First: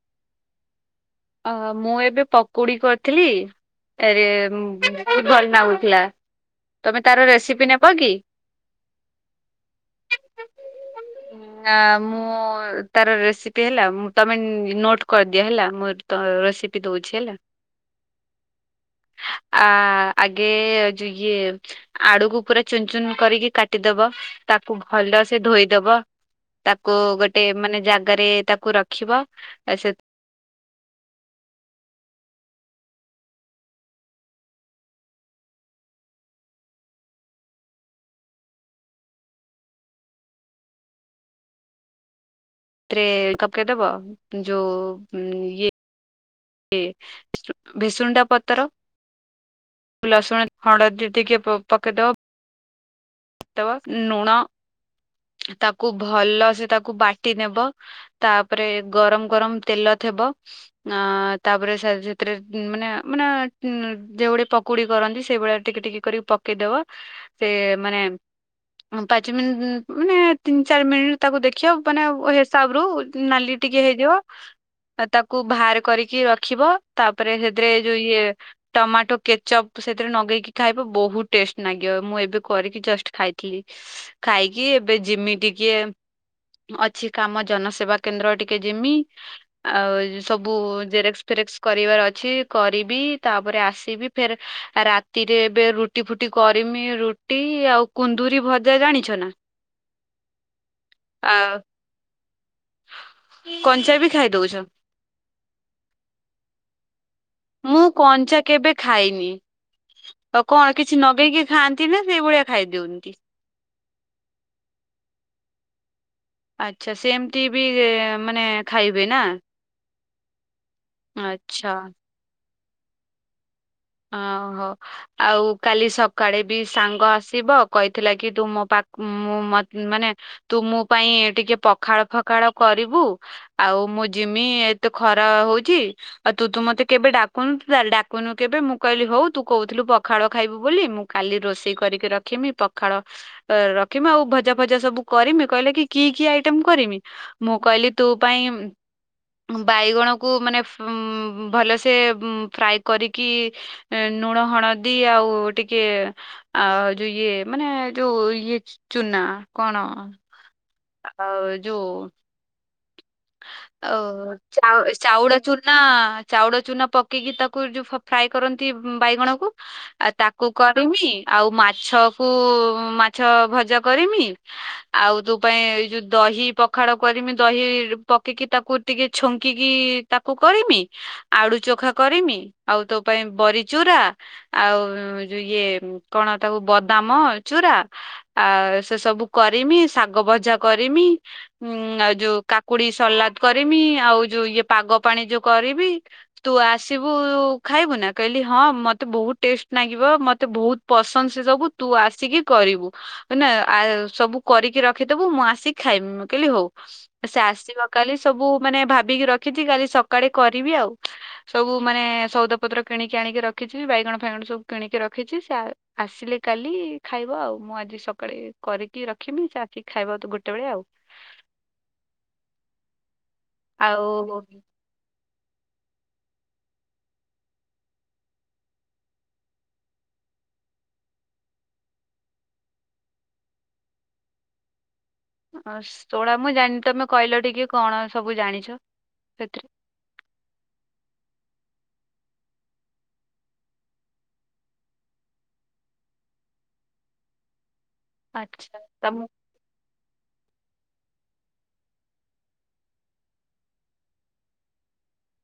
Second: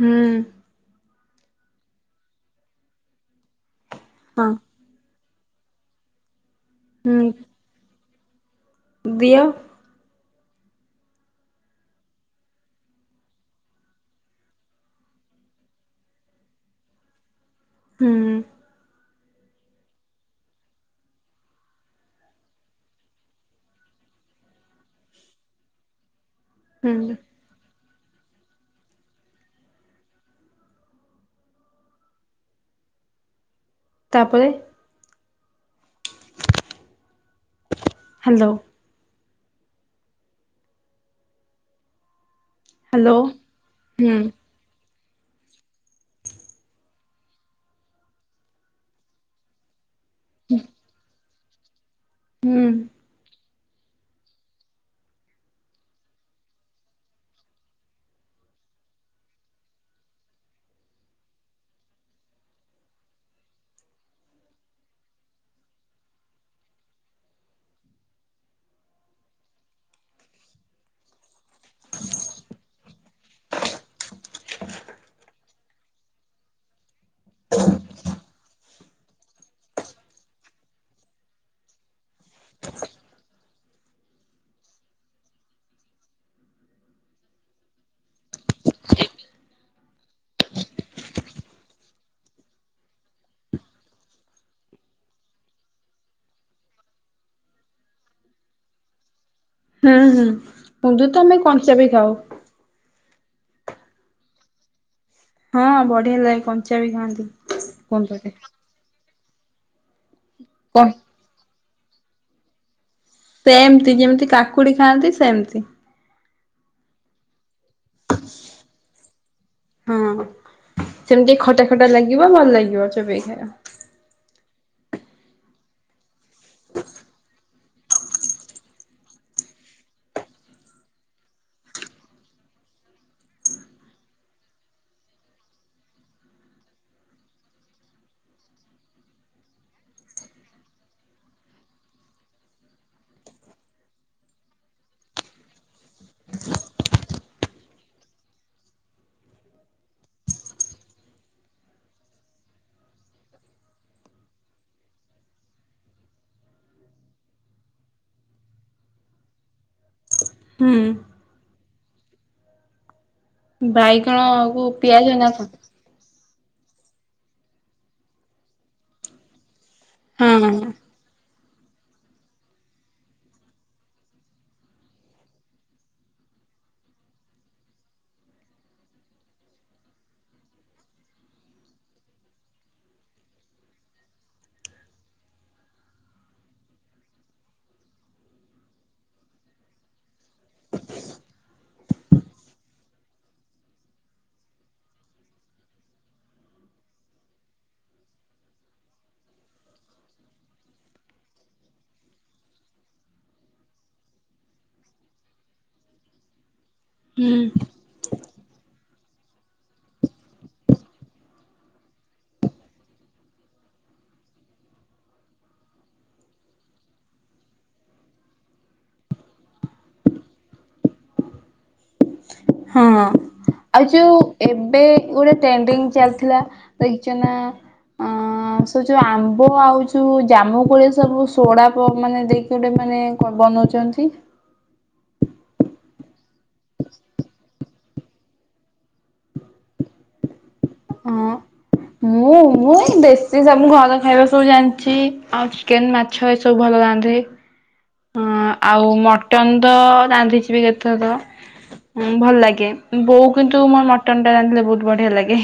ହୁଁ। ଅ ମୁଁ ଏବେ ପକୁଡ଼ି କରିଥିଲି। ହଁ [unintelligible] ବହୁତ ଭଲ ନାଗୁଥିଲା ତମେ ତାର ହୁଁ ରେସିପି ନେବ କି? ଦିଅ। ହୁଁ। ନା ମୁଁ ତାର ରେସିପି ହେଲା ମୁଁ ତମେ ନୋଟ କରିଦିଅ ହେଲା ମୋର ତ ରେସିପି ଦଉଛି ହେଲା। ହୁଁ। ଆ ଆଗେ ଯି ଇଏ ଆଡୁକୁ ପୁରା ଚୁନ ଚୁନ କରିକି କାଟିଦବ ତାକୁ ଭଲ ସେ ଧୋଇଦବ। ତାକୁ ହୁଁ ଗୋଟେ ମାନେ ଜାଗାରେ ତାକୁ ରଖିବ, ଆ ସେ ତାପରେ ହାଲୋ। ହ୍ୟାଲୋ ହୁଁ [unintelligible] ହୁଁ ଯୋଉ ଇଏ ଇଏ ଭିସୁଣ୍ଡା ପତ୍ର ଲସୁଣ [inaudible] ଦେଇଦେଇକି ପ ପକେଇଦବ। ହୁଁ। ତ ନୁଣ ତାକୁ ଭଲ ସେ ତାକୁ ବାଟି ନେବ। ତାପରେ ଗରମ ଗରମ ତେଲ ଥିବ ଆଁ ତାପରେ ସେ ସେଥିରେ ମାନେ ମାନେ ଯେଉଗୁଡେ ପକ୍ ପକୁଡ଼ି କରନ୍ତି ସେଇଭଳିଆ ଟିକେ ଟିକେ କରିକି ପକେଇଦବା ସେ ମାନେ ପାଞ୍ଚ ମିନିଟ୍ ମାନେ ତିନି ଚାରି ମିନିଟ୍ ତାକୁ ଦେଖିବ ମାନେ ହିସାବରୁ ନାଲି ଟିକେ ହେଇଯିବ ଆ ତାକୁ ବାହାର କରିକି ରଖିବ ତାପରେ ସେଥିରେ ଯୋଉ ଇଏ ଟମାଟୋ କେଚଅପ୍ ସେଥିରେ ନଗେଇକି ଖାଇବ ବହୁତ ଟେଷ୍ଟ ନାଗିବ ମୁଁ ଏବେ କରିକି ଜଷ୍ଟ ଖାଇଥିଲି ଖାଇକି ଏବେ ଯିମି ଟିକିଏ ଅଛି କାମ ଜନସେବା କେନ୍ଦ୍ର ଟିକେ ଯିମି। ଆଉ ଏ ସବୁ ଜେରେକ୍ସ ଫେରେକ୍ସ କରିବାର ଅଛି କରିବି ତାପରେ ଆସିବି ଫେର ରାତିରେ ଏବେ ରୁଟି ଫୁଟି କରିମି ରୁଟି ଆଉ କୁନ୍ଦୁରି ଭଜା ଜାଣିଛ ନା? ହୁଁ-ହୁଁ କୁନ୍ଦୁରି ତ ଆ ଆମେ କଞ୍ଚା ବି ଖାଉ। କଞ୍ଚା ବି ଖାଇ ଦଉଛ? ହଁ ବଢିଆ ଲାଗେ କଞ୍ଚା ବି ଖାଆନ୍ତି। ମୁଁ କୁନ୍ଦୁରି କଞ୍ଚା କେବେ ଖାଇନି। ଆଉ କଁ କ କିଛି ନଗେଇକି ଖାଆନ୍ତି ନା ସେଇ ଭଳିଆ ଖାଇ ଦ୍ୟୁଅନ୍ତି? ସେମ୍ତି ଯେମ୍ତି କାକୁଡି ଖାଆନ୍ତି ସେମ୍ତି। ଆଚ୍ଛା ସେମ୍ତି ବି ଏ ମାନେ ଖାଇବେ ନା? ହଁ ସେମ୍ତି ଖଟା ଆଚ୍ଛା। ଖଟା ଲାଗିବ ଭଲ ଲାଗିବ ଚୋବେଇ ଖାଇଆ। ଅହୋ ଆଉ କାଲି ସକାଳେ ବି ସାଙ୍ଗ ଆସିବ।। କହିଥିଲା କି ତୁ ମୋ ପା [unintelligible] ମୁଁ ମ ମାନେ ତୁ ମୋ ପାଇଁ ଟିକେ ପଖାଳ ଫଖାଳ କରିବୁ ଆଉ ମୁଁ ଯିମି ଏତେ ଖରା ହଉଚି। ଆଉ ତୁ ତ ମତେ କେବେ ଡାକୁନୁ ତୁ [unintelligible] ଡାକୁନୁ କେବେ ମୁଁ କଇଲି ହଉ ତୁ କଉଥିଲୁ ପଖାଳ ଖାଇବୁ ବୋଲି ମୁଁ କାଲି ରୋଷେଇ କରିକି ରଖିମି ପଖାଳ ଅ ରଖମି ଆଉ ଭଜା ଫଜା ସବୁ କରିମି କହିଲା କି କି ଆଇଟମ୍ କରିମି? ମୁଁ କଇଲି ତୋ ପାଇଁ ଇମ୍ ଉଁ ବାଇଗଣକୁ ମାନେ ଫୁଁ ଭଲସେ ଉଁ ଫ୍ରାଏ କରିକି ଏଁ ନୁଣ ହଣଦି ଆଉ ଟିକେ ଆଉ ଯୋଉ ଇଏ ମାନେ ଯୋଉ ଇଏ ଚୁନା କଣ ହୁଁ। ଆଉ ଯୋ ଓ ବାଇଗଣକୁ ଚାଓ ପିଆଜ ଚାଉଳ କଣ ଚୂ ନା ଚାଉଳ ଚୁନା ପକେଇକି ତାକୁ ଯୋଉ ଫ ଫ୍ରାଏ କରନ୍ତି ବାଇଗଣକୁ ଆ ତାକୁ ହଁ କରିମି ଆଉ ମାଛ କୁ ମାଛ ଭଜା କରିମି। ଆଉ ତୋ ପାଇଁ ଏଇ ଯୋଉ ଦହି ପଖାଳ କରିମି ଦହି ପକିକି ତାକୁ ଟିକେ ଛୁଙ୍କିକି ତାକୁ କରିମି। ଆଡୁ ଚୋଖା କରିମି ଆଉ ତୋ ପାଇଁ ବରି ଚୁରା ଆଉ ଉଁ ଯୋଉ ଇଏ କଣ ତାକୁ ବଦାମ ଚୁରା। ଆ ସେ ସବୁ କରିମି ଶାଗ ଭଜା କରିମି ଉଁ ଆଉ ଯୋଉ କା କୁଡି ସଲାଦ୍ କରିମି ଆଉ ଯୋଉ ଇଏ ପାଗ ପାଣି ଯୋଉ କରିବି। ତୁ ଆସିବୁ ଖାଇବୁ ନା କଇଲି ହଁ ମୋତେ ବହୁତ୍ ଟେଷ୍ଟ ଲାଗିବ ମତେ ବହୁତ୍ ପସନ୍ଦ୍ ସେ ସବୁ ତୁ ଆସିକି କରିବୁ। ଅ ନା [unintelligible] ସବୁ କରିକି ରଖିଦବୁ ମୁଁ ଆସିକି ଖାଇମି ମୁଁ କଇଲି ହଉ ଏ ସେ ହୁଁ ଆସିବ କାଲି ସବୁ ମାନେ ଭାବିକି ରଖିଚି କାଲି ସକାଳେ କରିବି ଆଉ। ସବୁ ମାନେ ସଉଦା ପତ୍ର କିଣିକି ଆଣିକି ରଖିଚି ବାଇଗଣ ଫାଇଗଣ ସବୁ କିଣିକି ରଖିଚି ସେ ଆ ଆସିଲେ କାଲି ଖାଇବ ଆଉ। ମୁଁ ଆଜି ସକାଳେ କରିକି ରଖିମି ସେ ଆସିକି ଖାଇବ ତ ଗୋଟେ ବେଳେ ଆଉ। ହଁ ଆଉ ଯୋଉ ଏବେ ଗୋଟେ ଟେନ୍ଡିଙ୍ଗ୍ ଚାଲିଥିଲା ଦେଖଚୁ ନା? ଅଁ ସେ ଯୋଉ ଆମ୍ବ ଆଉ ଯୋଉ ଜାମୁ କୋଳି ସବୁ ସୋଡା ପ ମାନେ ଦେଇ କୁ ଟେ ମାନେ କଁ ବନଉଚନ୍ତି। ଆଁ ସୋଡା ମୁଁ ଜାନ୍ ତମେ କହିଲ ଟିକେ କଣ ସବୁ ଜାଣିଛ ସେଥିରେ? ହଁ। ମୁଁ ମୁଁ ଏଇ ଦେଶୀ ସବୁ ଘର ଖାଇବା ସବୁ ଜାଣିଚି ଆଉ ଚିକେନ୍ ମା ଛ ଏସବୁ ଭଲ ରାନ୍ଧେ। ହଁ ଆଚ୍ଛା ଆଉ ତମ ମଟନ ତ ରାନ୍ଧିଛି ବି କେତେ ଥର। ହୁଁ ଭଲ ଲାଗେ ବୋଉ କିନ୍ତୁ ମୋର ମଟନ ଟା ରାନ୍ଧିଲେ ବହୁତ ବଢିଆ ଲାଗେ।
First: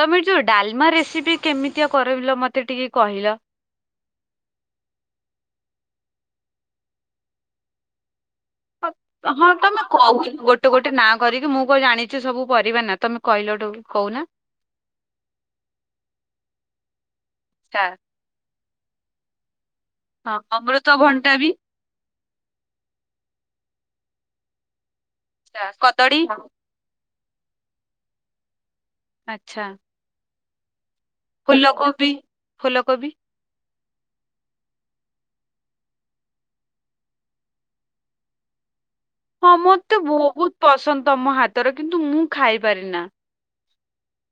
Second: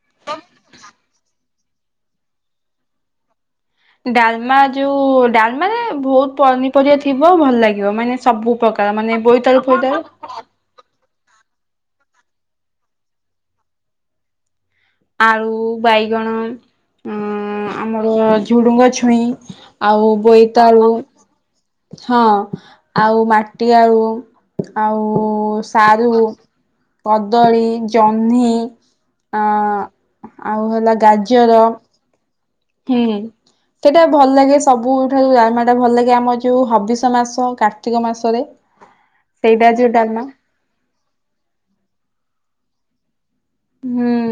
ତମେ ଯୋଉ ଡାଲମା ରେସିପି କେମିତିଆ କରିଲ ମତେ ଟିକେ କହିଲ। ଡାଲମା ଯୋଉ ଡାଲମାରେ ବହୁତ ପନିପରିବା ଥିବ ଭଲ ଲାଗିବ ମାନେ ସବୁ। ପକାର ମାନେ ବୋଇତାଳୁ ଫୋଇତାଳୁ। ତ ଗୋଟେ ନାଁ କରିକି ମୁଁ କଣ ଜାଣିଛି ସବୁ ପରିବା ନା ତମେ କହିଲ କହୁନା? ଆଳୁ ବାଇଗଣ ଅ ଆଚ୍ଛା, ଆମର ଝୁଡୁଙ୍ଗ ଛୁଇଁ। ଆଉ ହଁ ବୋଇତାଳୁ ଅମୃତଭଣ୍ଡା ବି ହଁ ଆଉ ମାଟି ଆଳୁ। ଆଉ ସାରୁ କଦଳୀ କଦଳୀ ଜହ୍ନି। ଆ ଆଚ୍ଛା। ଆଉ ହେଲା ଗା ଫୁଲକୋବି। ହୁଁ। ଫୁଲକୋବି ସେଇଟା ଭଲ ଲାଗେ ସବୁଠାରୁ ଡାଲମା ଟା ଭଲ ଲାଗେ ଆମର ଯୋଉ ହବିଷ ମାସ କାର୍ତ୍ତିକ ମାସରେ। ହଁ ସେଇଟା ଯୋଉ ମତେ ଡାଲମା ବହୁତ ପସନ୍ଦ ତମ ହାତର କିନ୍ତୁ ମୁଁ ଖାଇପାରି ନା। ହୁଁ।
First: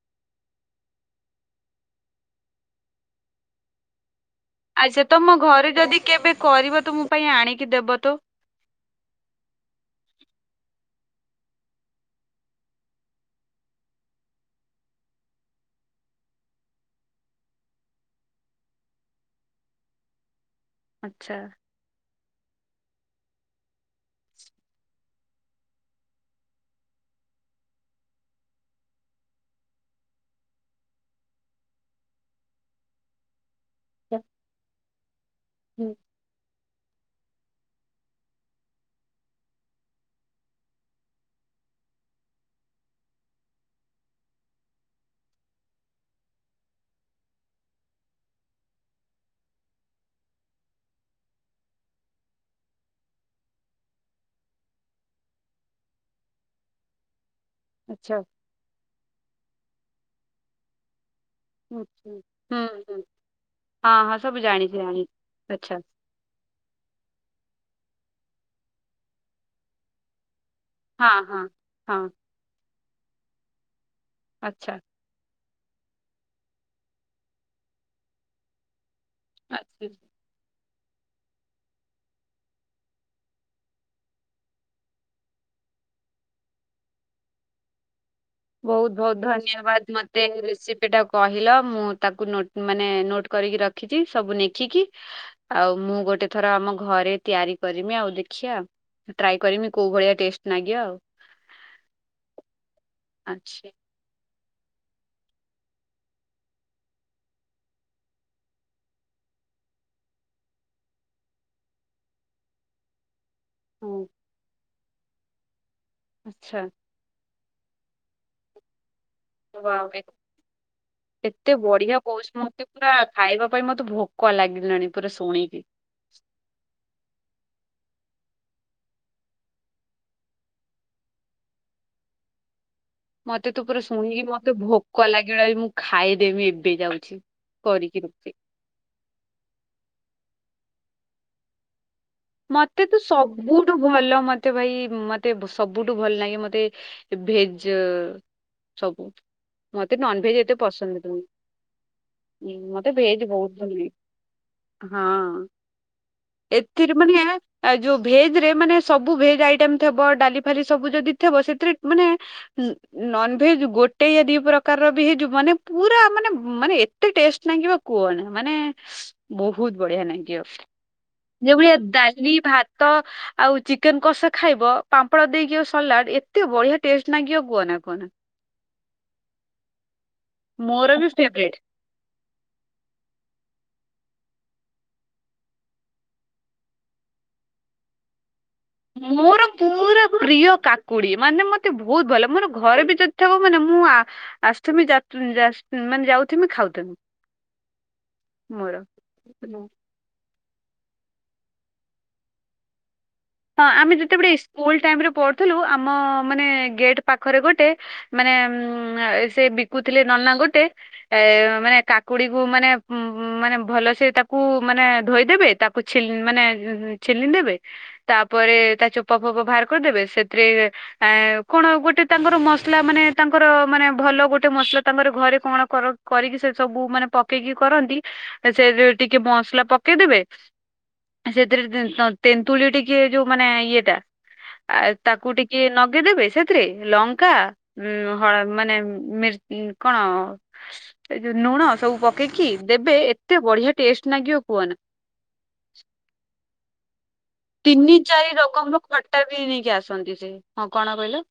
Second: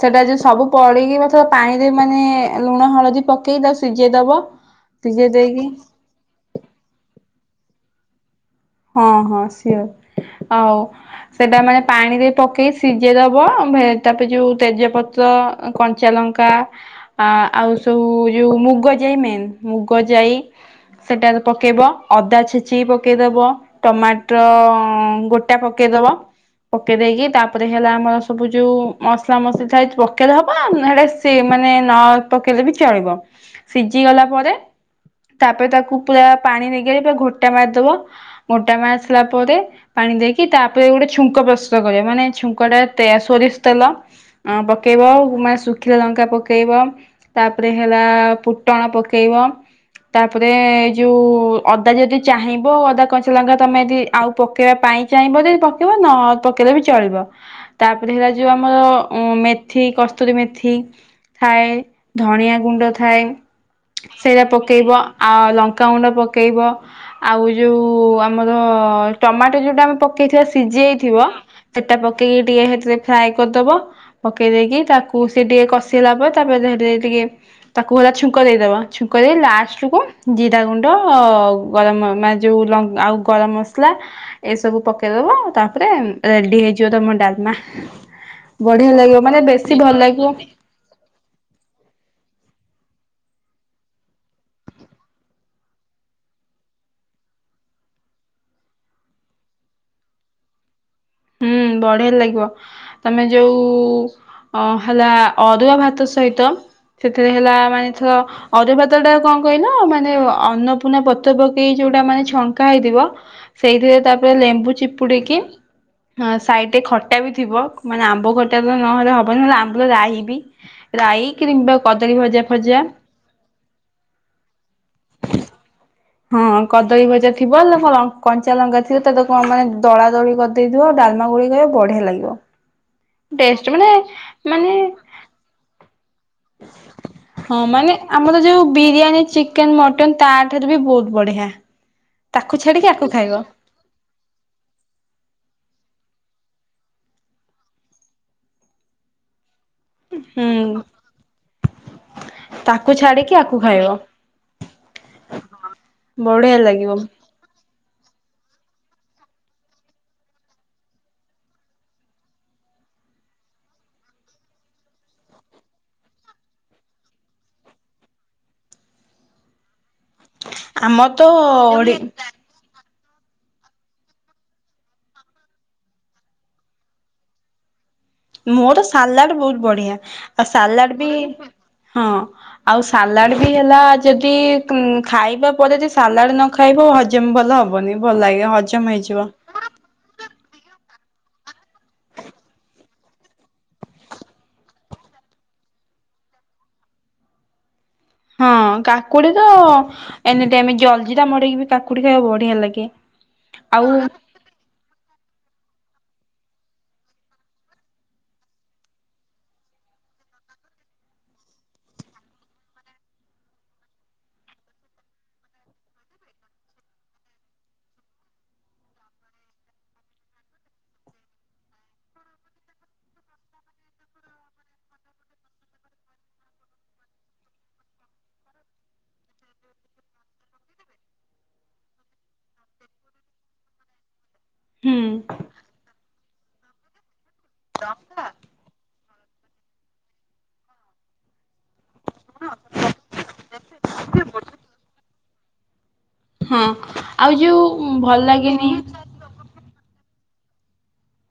ସେଟା ଯୋଉ ସବୁ ପଡିକି ମ ପାଣିରେ ମାନେ ଲୁଣ ହଳଦୀ ପକେଇ ତାକୁ ସିଝେଇ ଦବ। ଆଚ୍ଛା ସିଝେଇ ତମ ଦେଇକି ଘରେ ଯଦି କେବେ କରିବ ତ ମୋ ପାଇଁ ଆଣିକି ଦେବ ତ। ହଁ ହଁ ସିଓର ଆଉ ସେଟା ମାନେ ପାଣିରେ ପକେଇ ସିଝେଇ ଦବ ତାପରେ ଯୋଉ ତେଜପତ ତ୍ର କଞ୍ଚା ଲଙ୍କା ଆ ଆଉ ସବୁ ଯୋଉ ମୁଗ ଯାଇ ମେନ୍ ମୁଗ ଯାଇ ଆଚ୍ଛା। ସେଟାରେ ପକେଇବ ଅଦା ଛେଚିକି ପକେଇଦବ। ଟମାଟର ଗୋଟା ପକେଇଦବ। ପକେଇ ଦେଇକି ତାପରେ ହେଲା ଆମର ସବୁ ଯୋଉ ମସଲା ମସଲି ଥାଏ ପକେଇଲେ ହବ ହେଟା ସିଏ ମାନେ ନ ପକେଇଲେ ବି ଚଳିବ। ସିଝି ଗଲା ପରେ ତାପରେ ତାକୁ ପୁରା ପାଣି ନିଗାଡ଼ିକି ଘୋଟା ମାରିଦବ। ଘୋଟା ମାରସାରଲା ପରେ ପାଣି ଦେଇକି ତାପରେ ଗୋଟେ ଛୁଙ୍କ ପ୍ରସ୍ତୁତ କରିବ ମାନେ ଛୁଙ୍କଟା ସୋରିଷ ତେଲ ଅ ପକେଇବ ମାନେ ଶୁଖିଲା ଲଙ୍କା ପକେଇବ ତାପରେ ହେଲା ପୁଟଣ ପକେଇବ। ତାପରେ ଏଇ ଯୋଉ ଅଦା ଯଦି ଚାହିଁବ ଅଦା କ ଲଙ୍କା ତମେ ଯଦି ଆଉ ପକେଇବା ପାଇଁ ଚାହିଁବ ଯଦି ପକେଇବ ନ ପକେଇଲେ ବି ଚଳିବ। ତାପରେ ହେଲା ଯୋଉ ଆମର ମେଥି କସ୍ତୁରୀ ମେଥି ଥାଏ ଧଣିଆ ଗୁଣ୍ଡ ଥାଏ। ସେରା ପକେଇବ ଆଉ ଲଙ୍କାଗୁଣ୍ଡ ପକେଇବ। ଆଉ ଯୋଉ ଆମର ଟମାଟୋ ଯୋଉଟା ଆମେ ପ ସିଜେଇଥିବା ସିଝି ହଁ, ଯାଇଥିବ ହଁ, ସେଟା ହଁ, ପକେଇକି ଟିକେ ହେଥିରେ ଫ୍ରାଏ କରିଦବ ପକେଇ ଆଚ୍ଛା, ଦେଇକି ତାକ ସେ ଟିକେ କଷେଇଲା ପରେ ତାପରେ ଧଲେ ଟିକେ ତାକୁ ହେଲା ଛୁଙ୍କ ଦେଇଦବ କରି ଆଚ୍ଛା, ଲାଷ୍ଟକୁ ଜିରା ଗୁଣ୍ଡ ଗରମ ମାନେ ଯଉ ଲ ଆଉ ଗରମ ମସଲା ଏସବୁ ପକେଇଦବ ତାପରେ ରେଡି ହେଇଯିବ ତମ ଡାଲମା। ବଢିଆ ଲାଗିବ ମାନେ ବେଶୀ ଭଲ ଲାଗିବ ସେଟା କହିଲ ମୁଁ ତାକୁ ନୋ ମାନେ ନୋଟ କରିକି ରଖିଛି ସବୁ ନେଖିକି ଆଉ ମୁଁ ଗୋଟେ ଥର ଆମ ଘରେ ତିଆରି କରିମି ଆଉ ଦେଖିଆ। ଟ୍ରାଏ କରିମି କୋଉ ଭଳିଆ ଟେଷ୍ଟ ଲାଗିିବ ଆଉ। ହୁଁ ବଢିଆ ଲାଗିବ ତମେ ଯୋଉ ଆଚ୍ଛା, ଅ ହେଲା ଅରୁୁଆ ଭାତ ସହିତ ସେଥିରେ ହେଲା ମାନେଥ ଅରୁପାତ ଟା କଣ କହିଲ ମାନେ ଅନ୍ନପୂର୍ଣ୍ଣା ପତ୍ର ପକେଇ ଯୋଉଟା ମାନେ ଛଙ୍କା ହେଇଥିବ। ସେଇଥିରେ ହଉ, ତାପରେ ଲେମ୍ବୁ ଚିପୁଡ଼ିକି। ହଁ ଆଚ୍ଛା, ସାଇଡରେ ଖଟା ବି ଥିବ ମାନେ ଆମ୍ବ ଖଟା ତ ନହେଲେ ହବ ହଲେ ୱାଓ, ଆମ୍ବୁଲ ଏ- ରାହି ବି ରାଇ ଏତେ କିମ୍ବା ବଢିଆ କଦଳୀ କହୁଛି, ଭଜାଆ ମୋତେ ଫଜଆ। ପୁରା ଖାଇବା ପାଇଁ ମତେ ଭୋକ ଲାଗିଲାଣି ପୁରା ଶୁଣିକି। ହଁ କଦଳୀ ଭଜା ଥିବ ଲ କଞ୍ଚା ଲଙ୍କା ଥିବ ତା କଣ ମାନେ ଦଳା ଦୋଳି ଦେଇଥିବ ଡାଲମା ଗୋଲେଇକି ଖାଇବ ବଢିଆ ଲାଗିବ। [inaudible] ମତେ ତ ଟେଷ୍ଟ ପୁରା ମାନେ ଶୁଣିକି ମତେ ମାନେ ଭୋକ ଲାଗିଲାଣି। ମୁଁ ଖାଇଦେବି ଏବେ ଯାଉଛି। ହଁ ମାନେ କରିକି ରୋଷେଇ ଆମର ଯୋଉ ବିରିୟାନୀ ଚିକେନ ମଟନ ତା ଠାରୁ ବି ବହୁତ ବଢିଆ। ତାକୁ ଛାଡିକି ଆାକୁ ଖାଇବ? ତୁ ଭଲ ମତେ ଭାଇ ମତେ ସବୁଠୁ ଭଲ ଲାଗେ ମତେ ଭେଜ ସବୁ ମତେ ନନଭେଜ ଏତେ ହୁଁ ପସନ୍ଦ ନୁହଁ। ହଁ ତାକୁ ମତେ ଭେଜ ଛାଡିକି ବହୁତ ଆକୁ ଭଲ ଖାଇବ। ଲାଗେ ହଁ ହଁ। ବଢିଆ ଲାଗେ। କିଟ ମାନେ ଆ ଯୋଉ ଭେଜ ରେ ମାନେ ସବୁ ଭେଜ ଆଇଟମ ଥିବ ଡାଲି ଫାଲି ସବୁ ଯଦି ଥିବ ସେଥିରେ ମାନେ ଉ ନନଭେଜ ଗୋଟେ ୟା ଦି ପ୍ରକାରର ବି ହେଇଯିବ ମାନେ ପୁରା ମାନେ ମାନେ ଏ ଏତେ ଟେଷ୍ଟ ଲାଗିବ କୁହନା ମାନେ ବହୁତ ବଢିଆ ଲାଗିବ। ଆମ ଯୋଉ ଭଳିଆ ଡାଲି ଭାତ ଆଉ ଚିକେନ କଷା ଖାଇବ ପାମ୍ପଡ଼ ଦେଇକି ଆଉ ସଲାଡ ଏତେ ବଢିଆ ଟେଷ୍ଟ ଲାଗିବ କୁହନା କୁହନା। ମୋର ତ ସାଲାଡ ବହୁତ ବଢିଆ ଆଉ ସାଲାଡ ମୋର ବି ଫେବରେଟ ହଁ। ଆଉ ସାଲାଡ ବି ହେଲା ଯଦି ଉ ଖାଇବା ପରେ ସାଲାଡ ନ ଖାଇବ ହଜମ ଭଲ ହବନି ଭଲ ଲାଗିବ ମୋର ପୁରା ପ୍ରିୟ କାକୁଡି ମାନେ ମତେ ବହୁତ ଭଲ ଲାଗେ ମୋର ଘରେ ବି ଯଦିଥା ମାନେ ମୁଁ ଆ ଆସୁଥିମି ଯା ଯା ମାନେ ଯାଉଥିମି ଖାଉଥୁମି। ହଁ କାକୁଡି ତ ଏମିତି ଏମିତି ଜଲଜିରା ମଡ଼େଇ କିବି କାକୁଡି ଖାଇବାକୁ ବଢିଆ ଲାଗେ। ହଁ ଆଉ ଆମେ ଯେତେବେଳେ ସ୍କୁଲ ଟାଇମରେ ପଢୁଥିଲୁ। ଆମ ମାନେ ଗେଟ୍ ପାଖରେ ଗୋଟେ ମାନେ ଉ ସେ ବିକୁଥିଲେ ନନା ଗୋଟେ ଏ ମାନେ କାକୁଡି କୁ ମାନେ ମାନେ ଭଲ ସେ ତାକୁ ମାନେ ଧୋଇଦେବେ ତାକୁ ଛେଲି ମାନେ ଛେଲି ଦେବେ। ତାପରେ ତା ଚୋପ ଫୋପା ବାହାର କରିଦେବେ ସେଥିରେ ଆ କଣ ଗୋଟେ ତାଙ୍କର ମସଲା ମାନେ ତାଙ୍କର ମାନେ ଭଲ ଗୋଟେ ମସଲା ତାଙ୍କର ଘରେ କଣ କର କରିକି ସେ ସବୁ ମାନେ ପକେଇକି କରନ୍ତି ସେ ଟିକେ ମସଲା ପକେଇଦେବେ ସେଥିରେ ଟେ ତେନ୍ତୁଳି ଟି ଟିକେ ଯୋଉ ମାନେ ଇଏଟା ଆ ହୁଁ। ତାକୁ ଟିକେ ନଗେଇଦେବେ ସେଥିରେ ଲଙ୍କା ଉଁ ହଳ ମାନେ ମିର୍ଚି କଣ ଏ ଯୋଉ ଲୁଣ ସବୁ ପକେଇକି ଦେବେ ଏତେ ବଢିଆ ଟେଷ୍ଟ ଲାଗିବ କୁହନା? ହୁଁ ଆଉ ଯୋଉ ଭଲ ଲାଗେନି ଟା ବି ନେଇକି ଆସନ୍ତି ସେ। ହଁ କଣ କହିଲ?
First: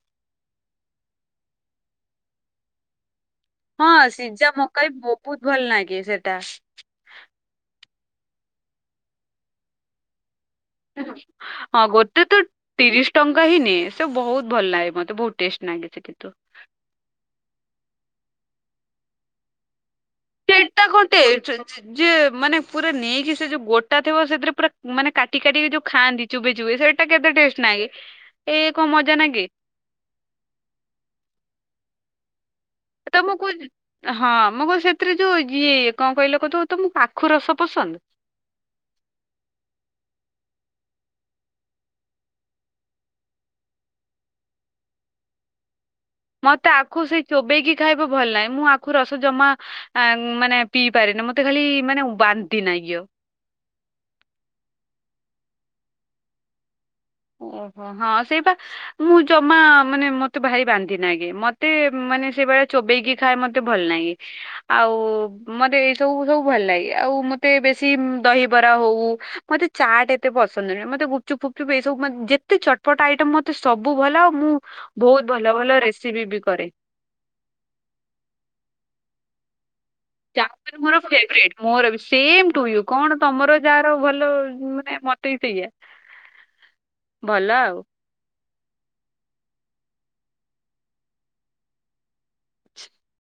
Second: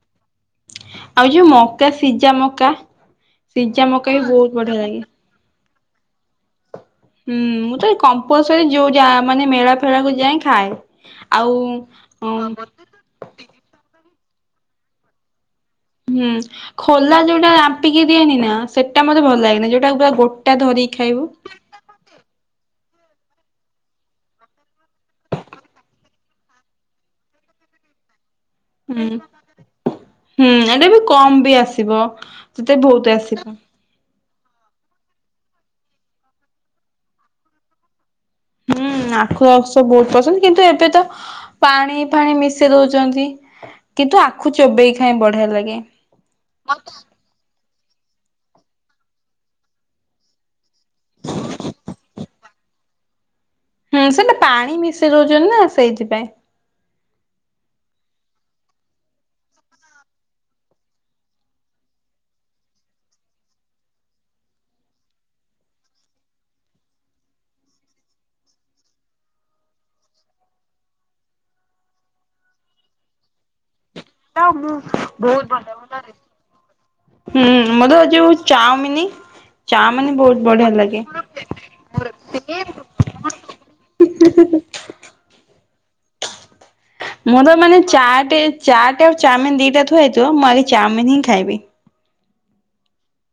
ଆଉ ଯୋଉ ମକା ସିଜା ମକା ସିଜା ହଁ ମକା ବି ସିଝା ବହୁତ ବଢିଆ ମକା ବି ଲାଗେ। ବହୁତ ଭଲ ଲାଗେ ସେଟା। ହୁଁ ମୁଁ ତ କମ୍ପଲସରି ଯୋଉ ଯା ମାନେ ମେଳା ଫେଳା କୁ ଯାଇଁ ଖାଏ। ଆଉ ହଁ ଗୋଟେ ତ ଅ ତିରିଶ ଟଙ୍କା ହିଁ ନିଏ। ସେ ବହୁତ ଭଲ ଲାଗେ ମତେ ବହୁତ ଟେଷ୍ଟ ଲାଗେ। ସେ କିନ୍ତୁ। ହୁଁ ଖୋଲା ଯୋଉଟା ରାମ୍ପିକି ଦିଏନି ନା ସେଇଟା ମତେ ଭଲ ଲାଗେନି ଯୋଉଟା ପୁରା ଗୋ ସେଟା ଗୋଟେ ଯିଏ ମାନେ ପୁରା ନେଇକି ସେ ଯୋଉ ଗୋଟା ଥିବ ସେଥିରେ ପୁରା ମାନେ କାଟି କାଟିକି ଯୋଉ ଖାଆନ୍ତି। ଚୋବେଇ ଚୋବେଇ ସେଇଟା କେତେ ଟେଷ୍ଟ ନାଗେ। ଏ କଣ ହୁଁ ମଜା ହୁଁ ଏଇଟା ବି କମ ବି ଆସିବ ସେତେ ବହୁତ ତ ମୁଁ ଆସିବ। କୁଚି ହଁ ମୁଁ କଉଚି ସେଥିରେ ଯୋଉ ଇଏ କଣ କହିଲ କହୁଥିବ ତମକୁ ପାଖୁ ରସ ପସନ୍ଦ? ହୁଁ ଆଖୁ ରସ ବହୁତ ପସନ୍ଦ କିନ୍ତୁ ଏବେ ତ ପାଣି ଫାଣି ମିଶେଇ ଦଉଛନ୍ତି କିନ୍ତୁ ଆଖୁ ଚୋବେଇ ଖାଏ ବଢିଆ ଲାଗେ। ମତେ ଆଖୁ ସେଇ ଚୋବେଇକି ଖାଇବା ଭଲ ଲାଗେ। ମୁଁ ଆଖୁ ରସ ଜମା ଆ ମାନେ ପିଇପାରେନି ମତେ ଖାଲି ମାନେ ବାନ୍ତି ନାଗିଅ। ହୁଁ ସେଟା ପାଣି ମିଶେଇ ଦଉଛନ୍ତି ନା ସେଇଥିପାଇଁ। ଓହୋ ହଁ ସେଇ ପା। ମୁଁ ଜମା ମାନେ ମତେ ଭାରି ବାନ୍ତି ନାଗେ ମତେ ମାନେ ସେଇଭଳିଆ ଚୋବେଇକି ଖାଏ ମତେ ଭଲ ନାଗେ। ଆଉ ମତେ ଏଇ ସବୁ ସବୁ ଭଲ ଲାଗେ ଆଉ ମତେ ବେଶୀ ଦହିବରା ହଉ ମତେ ଚାଟ ଏତେ ପସନ୍ଦ ନୁହେଁ ମତେ ଗୁପଚୁପ୍ ଗୁପଚୁପ ଏ ସବୁ ମା ଯେତେ ଚଟପଟା ଆଇଟମ ମତେ ସବୁ ଭଲ ଆଉ ମୁଁ ବହୁତ ଭଲ ଭଲ ରେସିପି ବି କରେ। ହୁଁ ମୋତେ ବା ଯୋଉ ଚାଉମିନି ଚଓମିନ ବ ଚାଓମିନ ମୋର ଫେବରେଟ ମୋରବି ସମେ ଟୁ ୟୁ କଣ ତମର ଯାହାର ଭଲ ମାନେ ମ ତେ ସେୟା। ମୁଁ ତ ମାନେ ଚାଟେ ଚାଟେ ଆଉ ଚାଉମିନ ଦିଟା ଥୁଆ ହୋଇଥିବ ମୁଁ ଆଗେ ଚାଉମିନ ହିଁ ଖାଇବି।